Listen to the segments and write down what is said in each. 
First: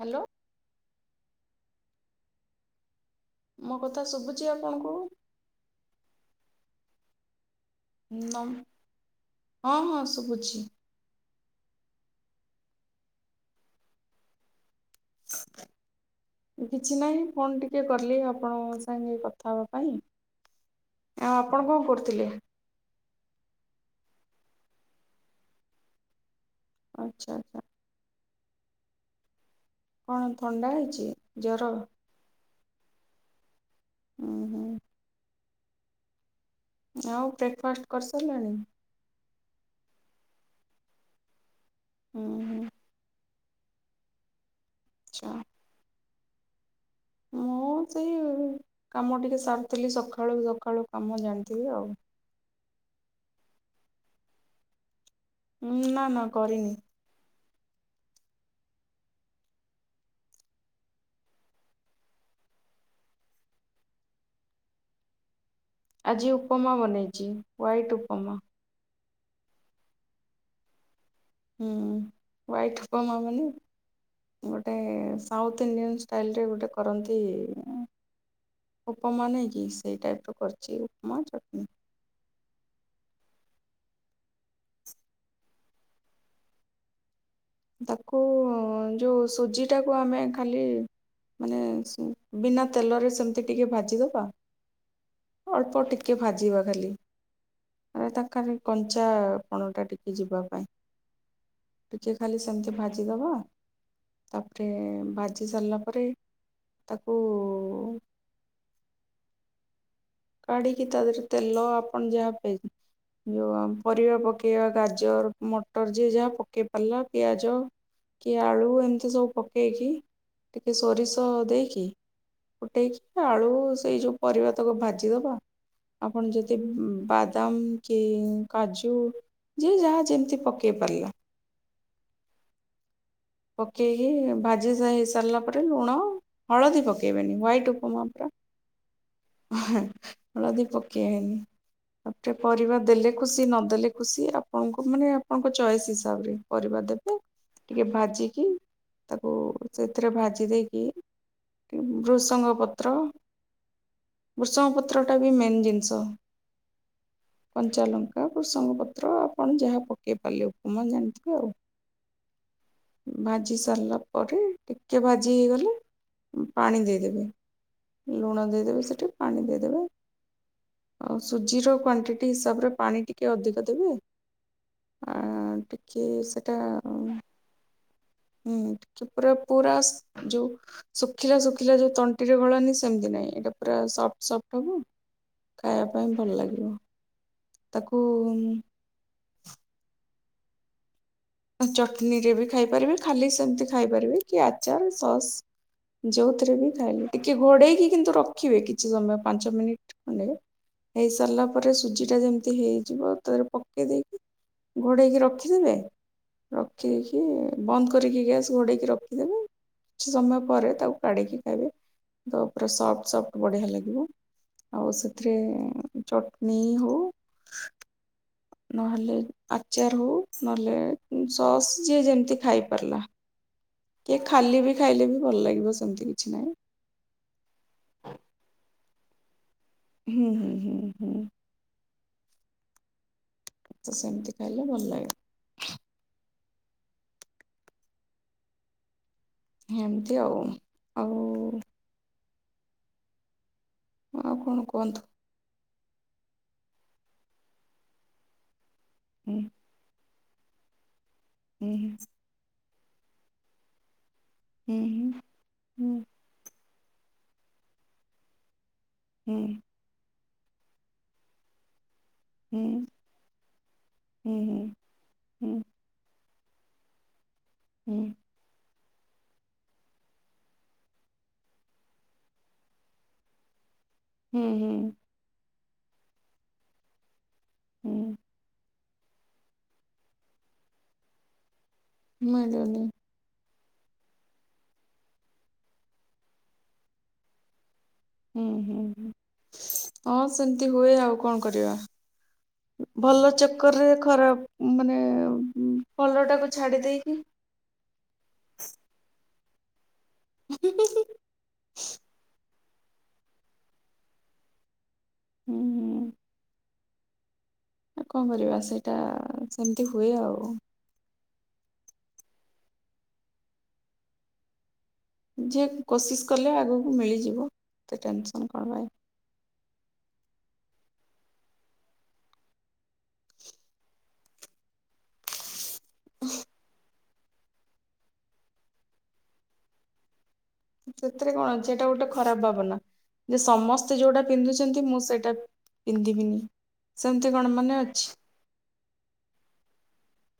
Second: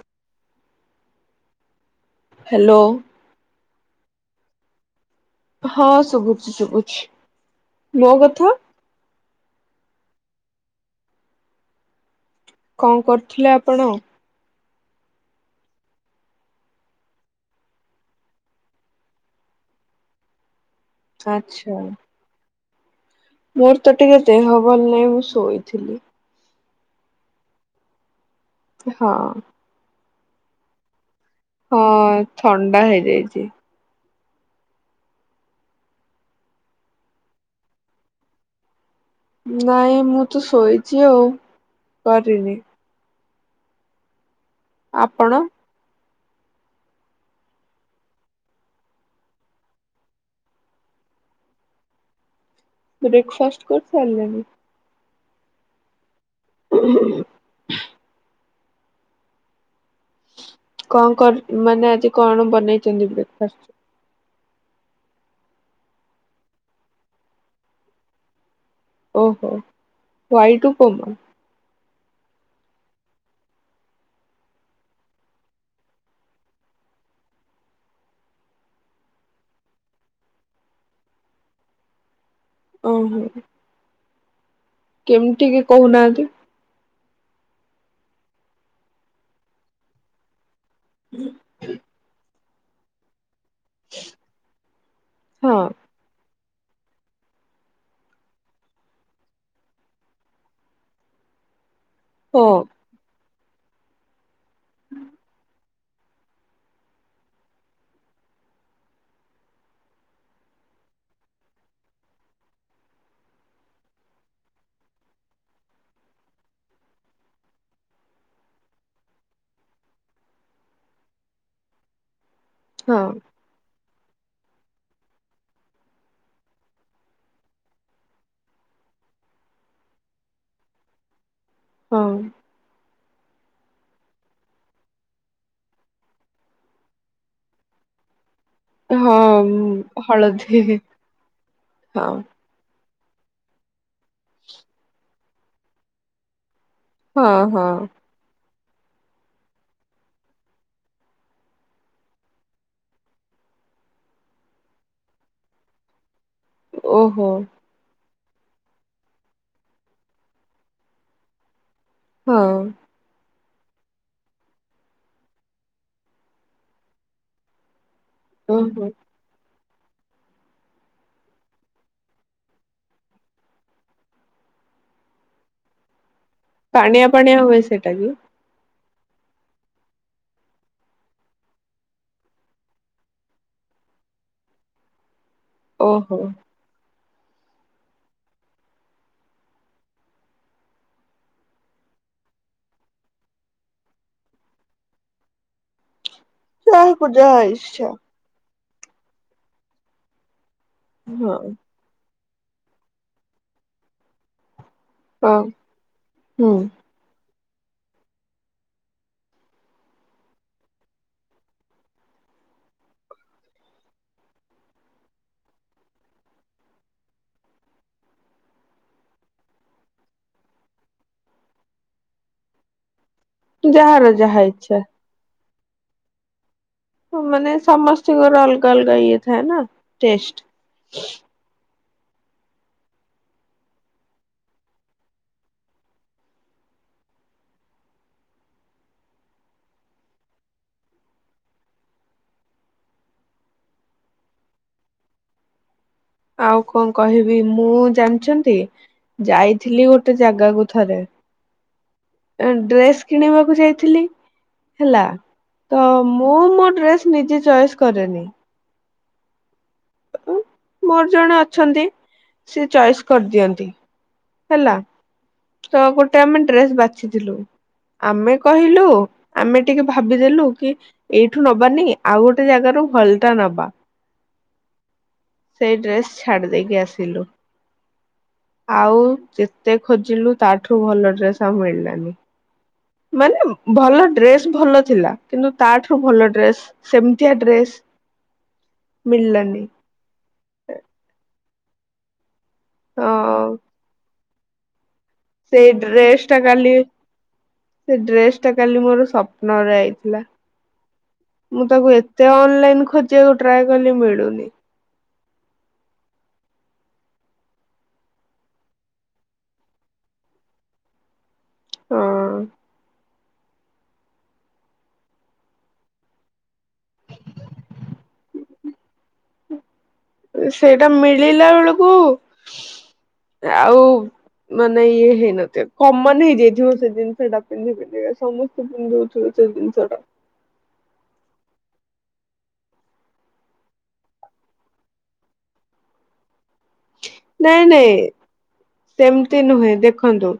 Hello. Hello. ମୋ କଥା ଶୁଭୁଛି ଆପଣଙ୍କୁ? ହଁ ଶୁଭୁଛି ଶୁଭୁଛି। ମୋ କଥା ହଁ ହଁ ଶୁଭୁଛି। କଣ କରୁଥିଲେ ଆପଣ? କିଛି ନାହିଁ ଫୋନ୍ ଟିକେ କଲି ଆପଣଙ୍କ ସାଙ୍ଗେ କଥା ହେବା ପାଇଁ ଆ ଆପଣ ଆଚ୍ଛା କଣ କରୁଥିଲେ? ମୋର ତ ଟିକେ ଦେହ ଭଲ ନାହିଁ ମୁଁ ଶୋଇଥିଲି। ଆଚ୍ଛା। ହଁ ଅଁ। କଣ ଥଣ୍ଡା ହେଇଚି। ହଁ ଥଣ୍ଡା ହେଇଯାଇଚି। ଉଁ ହୁଁ। ଆଉ ବ୍ରେକ୍ଫାଷ୍ଟ କରିସାରିଲାଣି? ନାଇଁ ମୁଁ ତ ଶୋଇଚି ଆଉ ହୁଁ କରିନି। ହୁଁ ଆଚ୍ଛା ଆପଣ? ମୁଁ ସେଇ କାମ ଟିକେ ସାରିଥିଲି ସକାଳୁ ସକାଳୁ କାମ ଜାଣିଥିବେ ଆଉ। ବ୍ରେକଫାଷ୍ଟ କରିସାରିଲେଣି? ଉଁ ନା ନା କରିନି! ହୁଁ [unintelligible] କଣ କର ମାନେ ଆଜି କଣ ବନେଇଛନ୍ତି ବ୍ରେକ୍ଫାଷ୍ଟ ରେ? ଆଜି ଉପମା ବନେଇଛି ହ୍ୱାଇଟି ଉପମା। ଓହୋ ହ୍ୱାଇଟଉପମା। ହୁଁ ହ୍ୱାଇଟି ଉପମା ମାନେ। ଗୋଟେ ସାଉଥ୍ ଇଣ୍ଡିଆନ୍ ଷ୍ଟାଇଲରେ ଗୋଟେ କରନ୍ତି। ଉପମା ନୁହଁ କି ସେଇ ଟାଇପ୍ର କରିଚି ଉପମା ଚଟଣୀ। ଓହୋ। କେମିତି କି କହୁନାହାନ୍ତି? ତାକୁ ଯୋଉ ସୁଜି ଟାକୁ ଆମେ ଖାଲି ହୁଁ ମାନେ ସେ ବିନା ତେଲରେ ସେମିତି ଟିକେ ଭାଜିଦବା ହଁ ଅଳ୍ପ ଟିକେ ଟିକେ ଭାଜିବା ଖାଲି। ତା ଖାଲି କଞ୍ଚା ପଣ ଟା ଟିକେ ଯିବା ପାଇଁ ଟିକେ ଖାଲି ହଁ ସେମିତି ଭାଜିଦବା ତାପରେ ଭାଜି ସାରିଲା ପରେ ତାକୁ କାଢିକି ତା ଦେହରେ ତେଲ ଆପଣ ଯାହା ପାଇ ଯେଉଁ ଆ ପରିବା ପକେଇବା ଗାଜର ମଟର ଯିଏ ଯାହା ପକେଇ ପାରିଲା ପିଆଜ କି ଆଳୁ ଏମିତି ସବୁ ପକେଇକି ଟିକେ ସୋରିଷ ଦେଇକି। ହଁ ଫୁଟେଇକି ଆଳୁ ସେଇ ଯୋଉ ପରିବା ତକ ଭାଜିଦବା। ଆପଣ ଯଦି ବାଦାମ କି କାଜୁ, ଯିଏ ଯାହା ଯେମିତି ପକେଇ ପାରିଲା। ହଁ ପକେଇକି ଭାଜି ହେଇ ସାରିଲା ପରେ ଲୁଣ, ହଳଦୀ ପକେଇବେନି ହ୍ୱାଇଟ୍ ଉପମା ପୁରା। ହଳଦୀ ପକେଇ ହଁ ବାନି। ପରିବା ଦେଲେ ଖୁସି ନଦେଲେ ଖୁସି ଆପଣଙ୍କୁ ମାନେ ଆପଣଙ୍କ ଚଏସ୍ ହିସାବରେ ପରିବା ଦେବେ। ହଁ ହଁ ଟିକେ ଭାଜିକି ତାକୁ ସେଥିରେ ଭାଜି ଦେଇକି, ବୃସଙ୍ଗ ପତ୍ର, ବୃଷଙ୍ଗ ପତ୍ରଟା ବି ମେନ୍ ଜିନିଷ। ଓହୋ! କଞ୍ଚା ଲଙ୍କା ଭୃସଙ୍ଗ ପତ୍ର ଆପଣ ଯାହା ପକାଇ ପାରିଲେ ଉପମାଜାଣିଥିବେ ଆଉ। ହଁ ଭାଜି ସାରିଲା ପରେ ଟିକେ ଭାଜି ହେଇଗଲେ, ପାଣି ଦେଇଦେବେ ଲୁଣ ଦେଇଦେବେ ଓହୋ ସେଠି ପାଣି ଦେଇଦେବେ, ଆଉ ସୁଜିର କ୍ୱାଣ୍ଟିଟି ହିସାବରେ ପାଣି ଟିକିେ ଅଧିକ ଦେବେ। ଆ ଟିକେ ସେଟା, ପାଣିଆ ପାଣିଆ ହୁଏ ସେଟା କି? ହୁଁ ପୁରା ପୁରା ଯୋଉ ଶୁଖିଲା ଶୁଖିଲା ଯୋଉ ତଣ୍ଟିରେ ଗଳେନି ସେମିତି ନାହିଁ ଏଇଟା ପୁରା ସଫ୍ଟ ସଫ୍ଟ ହବ। ଖାଇବା ପାଇଁ ଓହୋ। ଭଲ ଲାଗିବ। ତାକୁ ଚଟନୀରେ ବି ଖାଇପାରିବେ ଖାଲି ସେମିତି ଖାଇପାରିବେ କି ଆଚାର ସସ୍ ଯଉ, ରେ ବି ଯାହାକୁ ଖାଇଲେ ଟିକେ ଯାହା ଇଚ୍ଛା। ଘୋଡେଇକି କିନ୍ତୁ ରଖିବେ କିଛି ସମୟ ପାଞ୍ଚ ମିନିଟ ଖଣ୍ଡେ। ହେଇ ହଁ ସାରିଲା ପରେ ସୁଜି ଟା ଯେମିତି ହେଇଯିବ ତାରେ ପକେଇ ଦେଇକି, ଘୋଡ଼େଇକି ହଁ ରଖିଦେବେ। ହୁଁ ବନ୍ଦ କରିକି ଗ୍ୟାସ୍ ଘୋଡ଼େଇକି ରଖିଦେବେ। କିଛି ସମୟ ପରେ ତାକୁ କାଢିକି ଖାଇବେ ତାପରେ ସଫ୍ଟ୍ ସଫ୍ଟ୍ ବଢିଆ ଲାଗିବ। ଆଉ ସେଥିରେ ଚଟନି ହଉ ନହେଲେ ଆଚାର ହଉ ନହେଲେ ସସ୍ ଯିଏ ଯେମିତି ଖାଇ ପାରିଲା। ଯାହାର କିଏ ଯାହା ଖାଲି ବି ଇଚ୍ଛା। ଖାଇଲେ ବି ଭଲ ଲାଗିବ ସେମିତି କିଛି ନାହିଁ। ମାନେ ସମସ୍ତଙ୍କର ଅଲଗା ଅଲଗା ଇଏ ଥାଏ ନା। ହୁଁ ଟେଷ୍ଟ। ହୁଁ ହୁଁ ହୁଁ ତ ସେମିତି ଖାଇଲେ ଭଲ ଲାଗେ। ହେମିତି ଆଉ ଆଉ ଆଉ କଣ କୁହନ୍ତୁ? ଆଉ କଣ କହିବି ମୁଁ ଜାଣିଛନ୍ତି, ହୁଁ ଯାଇଥିଲି ଗୋଟେ ଜାଗାକୁ ଥରେ। ହୁଁ ଡ୍ରେସ୍ କିଣିବାକୁ ଯାଇଥିଲି ହୁଁ ହେଲା ତ ହୁଁ ମୁଁ ମୋ ଡ୍ରେସ୍ ନିଜେ ଚଏସ୍ କରେନି। ହୁଁ ମୋର ଜଣେ ଅଛନ୍ତି। ସେ ହୁଁ ଚଏସ୍ କରିଦିଅନ୍ତି ହୁଁ ହେଲା ହୁଁ ତ ଗୋଟେ ସେଠି ଆମେ ଡ୍ରେସ ବାଛିଥିଲୁ, ହୁଁ ଆମେ କହିଲୁ ଆମେ ଟିକେ ଭାବିଦେଲୁ କି ଏଇଠୁ ନବାନି ଆଉ ଗୋଟେ ଜାଗାରୁ ଭଲଟା ନବା। ହୁଁ ହୁଁ ସେଇ ଡ୍ରେସ ଛାଡିଦେଇକି ଆସିଲୁ। ହୁଁ ଆଉ ଯେତେ ଖୋଜିଲୁ ତାଠୁ ଭଲ ଡ୍ରେସ ଆଉ ମିଳିଲାନି। [unintelligible] ମାନେ ଭଲ ଡ୍ରେସ୍ ଭଲ ଥିଲା କିନ୍ତୁ ତାଠାରୁ ଭଲ ଡ୍ରେସ୍ ସେମିତିଆ ଡ୍ରେସ୍ ହୁଁ ହୁଁ ହଁ ସେମିତି ହୁଏ ଆଉ କଣ କରିବା। ଭଲ ହଁ ଚକର୍ ରେ ଖରାପ ମାନେ ସେଇ ଭଲ ଡ୍ରେସ୍ ଟା ଟାକୁ କାଲି ଛାଡି ଦେଇକି ସେ ଡ୍ରେସ୍ ଟା କାଲି ମୋର ସ୍ୱପ୍ନରେ ଆଇଛି। ହେଲା, ହୁଁ ମୁଁ ତାକୁ ଏତେ ଅନଲାଇନ୍ ଖୋଜିବାକୁ ଟ୍ରାଏ କଲି ମିଳୁନି। ହୁଁ ହୁଁ କଣ କରିବା ସେଇଟା ସେମିତି ହୁଏ ଆଉ ହଁ ଯିଏ କୋସିିସ୍ କଲେ ଆଗକୁ ମିଳିଯିବ ଏତେ ଟେନସନ୍ କଣ ପାଇଁ। ସେଇଟା ମିଳିଲା ବେଳକୁ ଆଉ ମାନେ ଇଏ ହେଇନଥିବ। କମନ୍ ହେଇଯାଇଥିବ ସେ ଜିନିଷ ଟା ପିନ୍ଧି ପିନ୍ଧିକା ସମସ୍ତେ ପିନ୍ଧୁଥିବେ ସେ ଜିନିଷ ଟା। ସେଥିରେ କଣ ଅଛି ଏଇଟା ଗୋଟେ ଖରାପ ଭାବନା। ଯେ ସମସ୍ତେ ଯୋଉଟା ପିନ୍ଧୁଛନ୍ତି ମୁଁ ସେଇଟା ପିନ୍ଧିବିନି। ସେମିତି କଣ ନାଇଁ ମାନେ ନାଇଁ ଅଛି। ସେମିତି ନୁହେଁ ଦେଖନ୍ତୁ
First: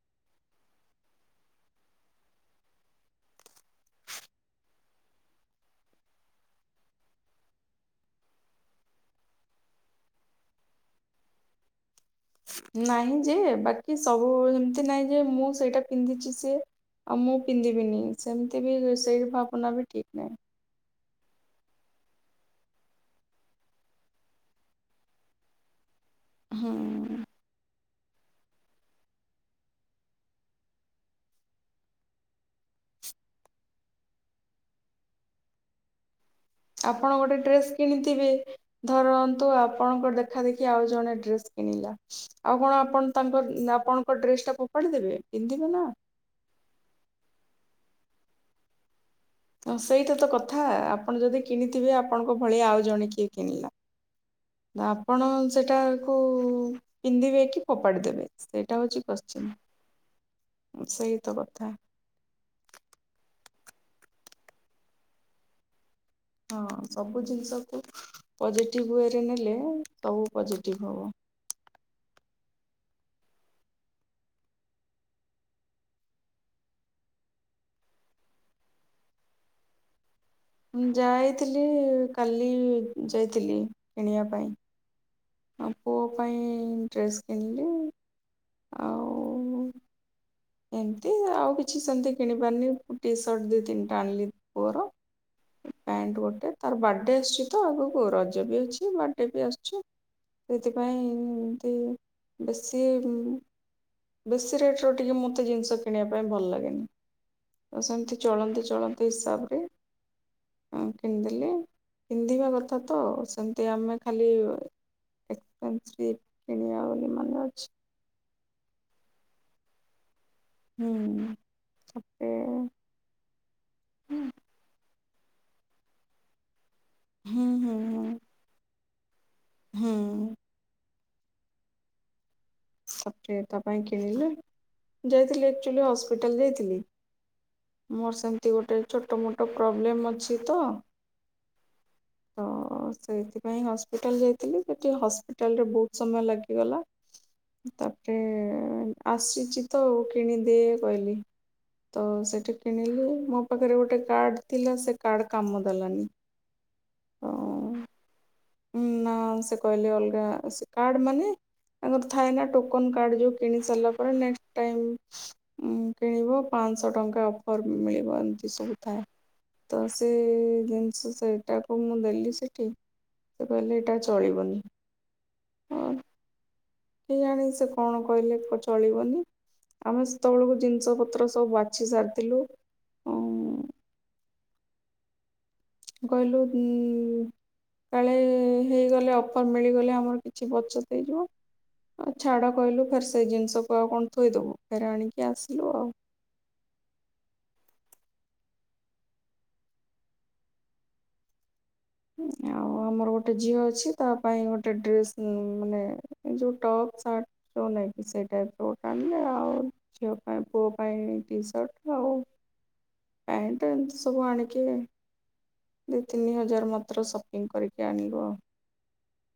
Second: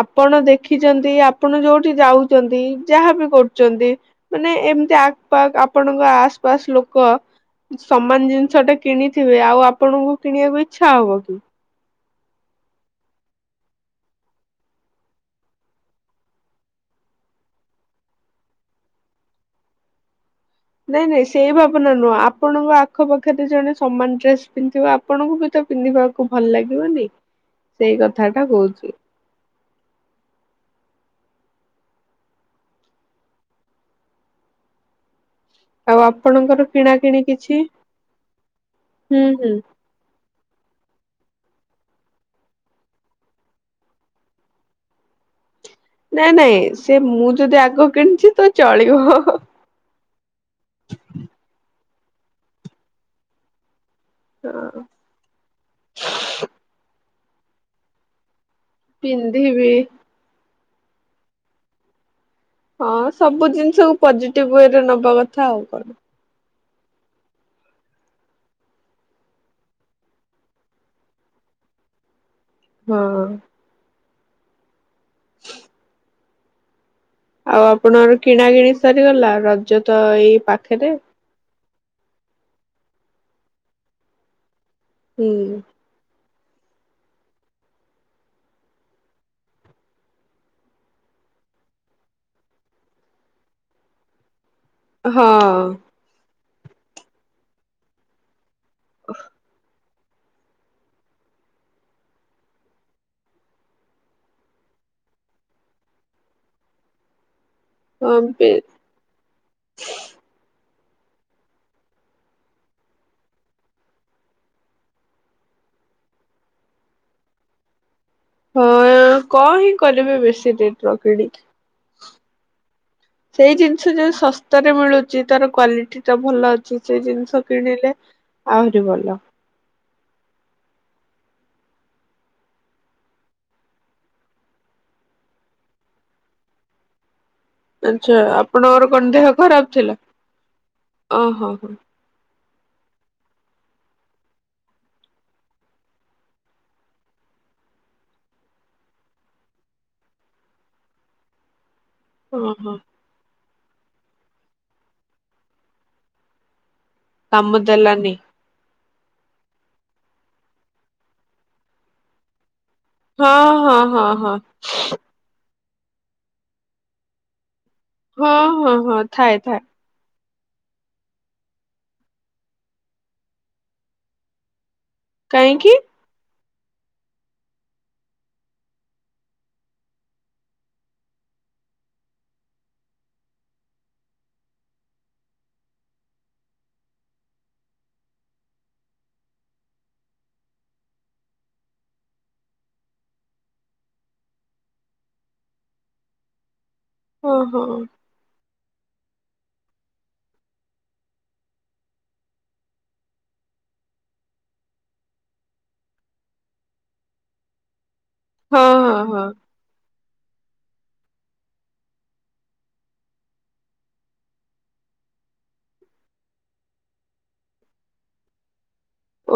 ଆପଣ ଦେଖିଛନ୍ତି, ଆପଣ ଯୋଉଠି ଯାଉଛନ୍ତି, ଯାହାବି କରୁଛନ୍ତି। ମାନେ ଏମିତି ଆଖ ପାଖ ଆପଣଙ୍କ ଆସ୍ ପାସ୍ ଲୋକ ସମାନ ଜିନିଷ ଟା କିଣିଥିବେ ଆଉ ଆପଣଙ୍କୁ କିଣିବାକୁ ଇଚ୍ଛା ହବ କି ନାହିଁ ଯେ, ବାକି ସବୁ ଏମିତି ନାହିଁ ଯେ ମୁଁ ସେଇଟା ପିନ୍ଧିଛି ସିଏ ଆଉ ମୁଁ ପିନ୍ଧିବିନି ସେମିତି ବି ସେଇ ଭାବନା ବି ଠିକ୍ ନାହିଁ। ନାଇଁ ନାଇଁ ସେଇ ଭାବନା ନୁହଁ ଆପଣଙ୍କ ଆଖପାଖରେ ଜଣେ ସମାନ ଡ୍ରେସ୍ ପିନ୍ଧିବ ଆପଣଙ୍କୁ ବି ତ ପିନ୍ଧିବାକୁ ଭଲ ଲାଗିବନି ହୁଁ ସେଇ କଥା ଟା କହୁଛି। ତ ଆପଣଙ୍କର କିଣା ଆପଣ କିିଣି ଗୋଟେ କିଛି ଡ୍ରେସ୍ କିଣିଥିବେ ହୁଁ ଧରନ୍ତୁ ହୁଁ। ଆପ ଆପଣଙ୍କ ଦେଖା ଦେଖି ଆଉ ଜଣେ ଡ୍ରେସ କିଣିଲା। ଆଉ କଣ ଆପଣ ତାଙ୍କ ଆପଣଙ୍କ ଡ୍ରେସ ଟା ଫୋପାଡି ଦେେବେ ପିନ୍ଧିବେ ନା। ନାଇଁ ନାଇଁ ସେ ମୁଁ ଯଦି ଆଗ କିଣିଛି ତ ଚଳିବ। ହଁ ସେଇଟା ତ କଥା ଆପଣ ଯଦି କିଣିଥିବେ ଆପଣଙ୍କ ଭଳିଆ ଆଉ ଜଣେ କିଏ କିଣିଲା। ନା ଆପଣ ସେଟାକୁ ପିନ୍ଧିବେ କି ଫୋପାଡ଼ି ଦେବେ। ସେଇଟା ହଉଛି ପିନ୍ଧିବି କଶ୍ଚିିନ ସେଇ ତ କଥା। ହଁ ସବୁ ଜିନିଷକୁ ପଜିଟିଭ ୱେରେ ନବା କଥା ଆଉ କଣ। ହଁ ସବୁ ଜିନିଷକୁ ପଜିଟିଭ ୱେରେ ନେଲେ ସବୁ ପଜିଟିଭ୍ ହବ। ହଁ। [inaudible] ଆଉ ଆପଣଙ୍କର କିଣା କିିଣି ସାରିଗଲା ରଜ ତ ଏଇ ପାଖ ମୁଁ ଯାଇଥିଲି କାଲି ଯାଇଥିଲି କିଣିବା ପାଇଁ। ହୁଁ। ଆଉ ପୁଅ ପାଇଁ ଡ୍ରେସ୍ କିଣିଲି ଆଉ ଏମିତି ଆଉ କିଛି ସେମିତି କିଣିପାରନି ଟି ସର୍ଟ ଦିଇ ତିନିଟା ଆଣିଲି। ପୁଅର। ହଁ। ପ୍ୟାଣ୍ଟ ଗୋଟେ ତାର ବାର୍ଥଡେ ଆସୁଛି ତ ଆଗକୁ ରଜ ବି ଅଛି ବାର୍ଥଡ଼େ ବି ଆସୁଛୁ। ସେଥିପାଇଁ ଏମତି ବେଶୀ ବେଶୀ ରେଟର ଟିକେ ମୋତେ ଜିନିଷ କିଣିବା ପାଇଁ ଭଲ ଲାଗେନି। ତ ସେମିତି ଚଳନ୍ତୀ ଚଳନ୍ତୀ ହିସାବରେ ହ କିଣିଦେଲି ପିନ୍ଧିବା କଥା ତ ସେମିତି ଆମେ ଖାଲି ଏକ୍ସପନ୍ସ ଟିକେ କିଣିବା ବୋଲି ମାନେ ଅଛି। ହଁ କଣ ହିଁ କରିବେ ବେଶୀ ରେଟ ର ହୁଁ ହୁଁ କିଣିକି। ତା ପରେ ସେଇ ଜିନିଷ ଯୋଉ ଶସ୍ତାରେ ମିଳୁଛି ତାର କ୍ୱାଲିଟି ତ ଭଲ ଅଛି ସେଇ ଜିନିଷ ହୁଁ ହୁଁ ହୁଁ କିଣିଲେ ଆହୁରି ଭଲ। ହୁଁ। ସପେ ତା ପାଇଁ କିଣିଲି ଯାଇଥିଲି ଆକ୍ଚୁଆଲି ହସ୍ପିଟାଲ ଯାଇଥିଲି। ମୋର ଆଚ୍ଛା ସେମିତି ଗୋଟେ ଆପଣଙ୍କର କଣ ଛୋଟ ଦେହ ମୋଟ ଖରାପ ଥିଲା? ପ୍ରୋବ୍ଲେମ ଅଛି ତ। ଓହୋ ହୋ ତ ସେଇଥିପାଇଁ ହସ୍ପିଟାଲ ଯାଇଥିଲି ସେଠି ହସ୍ପିଟାଲରେ ବହୁତ ସମୟ ଲାଗିଗଲା। ତାପରେ ଆସିଛି ତ କିଣିଦିଏ କହିଲି। ତ ସେଠି ଓହୋ କିଣିଲି ମୋ ପାଖରେ ଗୋଟେ କାର୍ଡ ଥିଲା ସେ କାର୍ଡ କାମ ଦେଲାନି। ତ କାମ ଦେଲାନି। ନା ସେ କହିଲେ ଅଲଗା ସେ କାର୍ଡ ମାନେ ତାଙ୍କର ଥାଏ ନା ଟୋ ଟୋକନ କାର୍ଡ଼ ଯେଉଁ ହଁ କିଣି ହଁ ସାରିଲା ହଁ ପରେ ହଁ ନେକ୍ସଟ ଟାଇମ୍ କିଣିବ ପାଞ୍ଚଶହ ଟଙ୍କା ଅଫର ମିଳିବ ହଁ ଏମନ୍ତି ହଁ ସବୁ ହଁ ଥାଏ। ଥାଏ ତ ସେ ଜିନିଷ ସେଇଟାକୁ ମୁଁ ଦେଲି ସେଇଠି। ସେ କହିଲେ ଏଇଟା ଚଳିବନି। କାହିଁକି? ହଁ କେଜାଣି ସେ କଣ କହିଲେ ଚଳିବନି। ଆମେ ସେତେବେଳକୁ ଜିନିଷ ପତ୍ର ସବୁ ବାଛି ସାରିଥିଲୁ। କହିଲୁ ଉ କାଳେ ହେଇଗଲେ ଅଫର୍ ମିଳିଗଲେ ଆମର କିଛି ବଚତ ହେଇଯିବ। ହ ଛାଡ଼ କହିଲୁ ଫେର୍ ସେଇ ଜିନିଷକୁ ଆଉ କଣ ଥୋଇଦେବୁ ଫେର୍ ଆଣିକି ଆସିଲୁ ଆଉ। ହଁ ହଁ ଆଉ ଆମର ଗୋଟେ ଝିଅ ଅଛି ତା ପାଇଁ ଗୋଟେ ଡ୍ରେସ୍ ମାନେ ଏ ଯୋଉ ଟପ୍ ସାର୍ଟ [unintelligible] ହଁ [unintelligible] ହଁ ଆଣିଲେ ହଁ ଆଉ ଝିଅ ପାଇଁ ପୁଅ ପାଇଁ ଟି ସାର୍ଟ ଆଉ ପ୍ୟାଣ୍ଟ ଏମିତି ସବୁ ଆଣିିକି ଦୁଇ ତିନି ହଜାର ମାତ୍ର ସପିଂ କରିକି ଆଣିଲୁ ଆଉ।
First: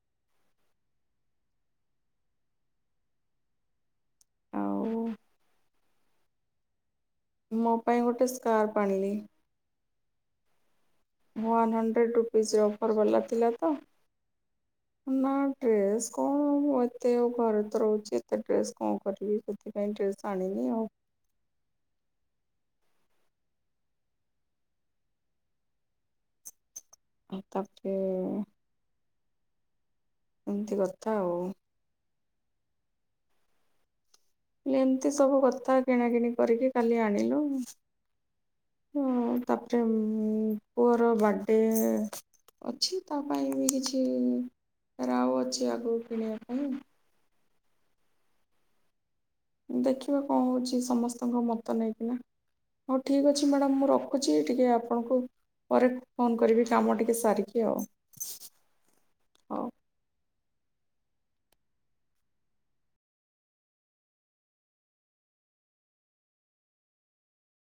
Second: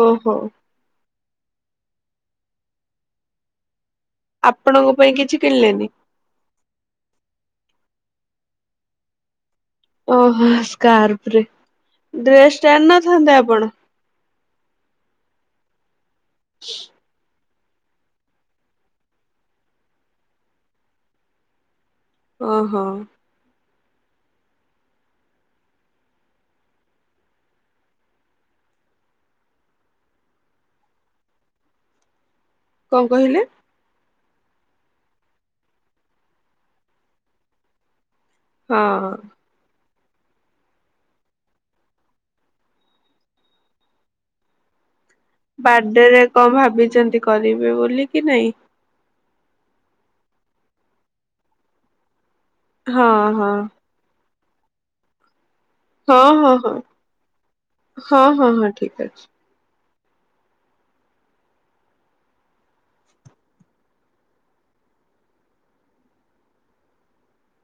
ଓହୋ ଆପଣଙ୍କ ଆଉ ପାଇଁ କିଛି କିଣିଲେନି। ମୋ ପାଇଁ ଗୋଟେ ସ୍କାର୍ପ ଆଣିବେ। ଓହୋ ସ୍କାର୍ପରେ ୱାନ୍ ହଣ୍ଡ୍ରେଡ୍ ରୁପିଜ୍ ର ଡ୍ରେସଟେ ଆଣି ଅଫର୍ ବାଲା ନଥାନ୍ତେ ଥିଲା ତ ଆପଣ। ନା ଡ୍ରେସ୍ କଣ ଏତେ ଘରେତ ରହୁଚି। ତ ଡ୍ରେସ କଣ କରିବି ସେଥିପାଇଁ ଡ୍ରେସ ଆଣିନି ଆଉ। ଓହୋ ଆଉ ତାପରେ ଏମିତି କଥା ଆଉ, କଣ କହିଲେ? ଏମିତି ସବୁ କଥା କିଣାକିଣି କରିକି କାଲି ଆଣିଲୁ। ହଁ ତାପରେ ପୁଅର ବାର୍ଥଡେ ଅଛି ତା ପାଇଁ ବି କିଛି ରାଉ ଅଛି ଆଗକୁ ବାର୍ଥଡେ ରେ କିଣିବା କଣ ପାଇଁ ଭାବିଛନ୍ତି କରିବେ ବୋଲି କି ନାଇଁ। ଦେଖିବା କଣ ହଉଛି ସମସ୍ତଙ୍କ ମତ ନେଇକିନା ହଉ ହଁ ଠିକ୍ ହଁ ଅଛି ମ୍ୟାଡ଼ାମ ମୁଁ ରଖ ଖୁଛି ଟିକେ ଆପଣଙ୍କୁ ପରେ ହଁ ଫୋନ ହଁ କରିବି ହଁ କାମ ଟିକେ ସାରିକି ଆଉ ହଁ ହଁ ହଁ ଠିକ ଅଛି ହଉ।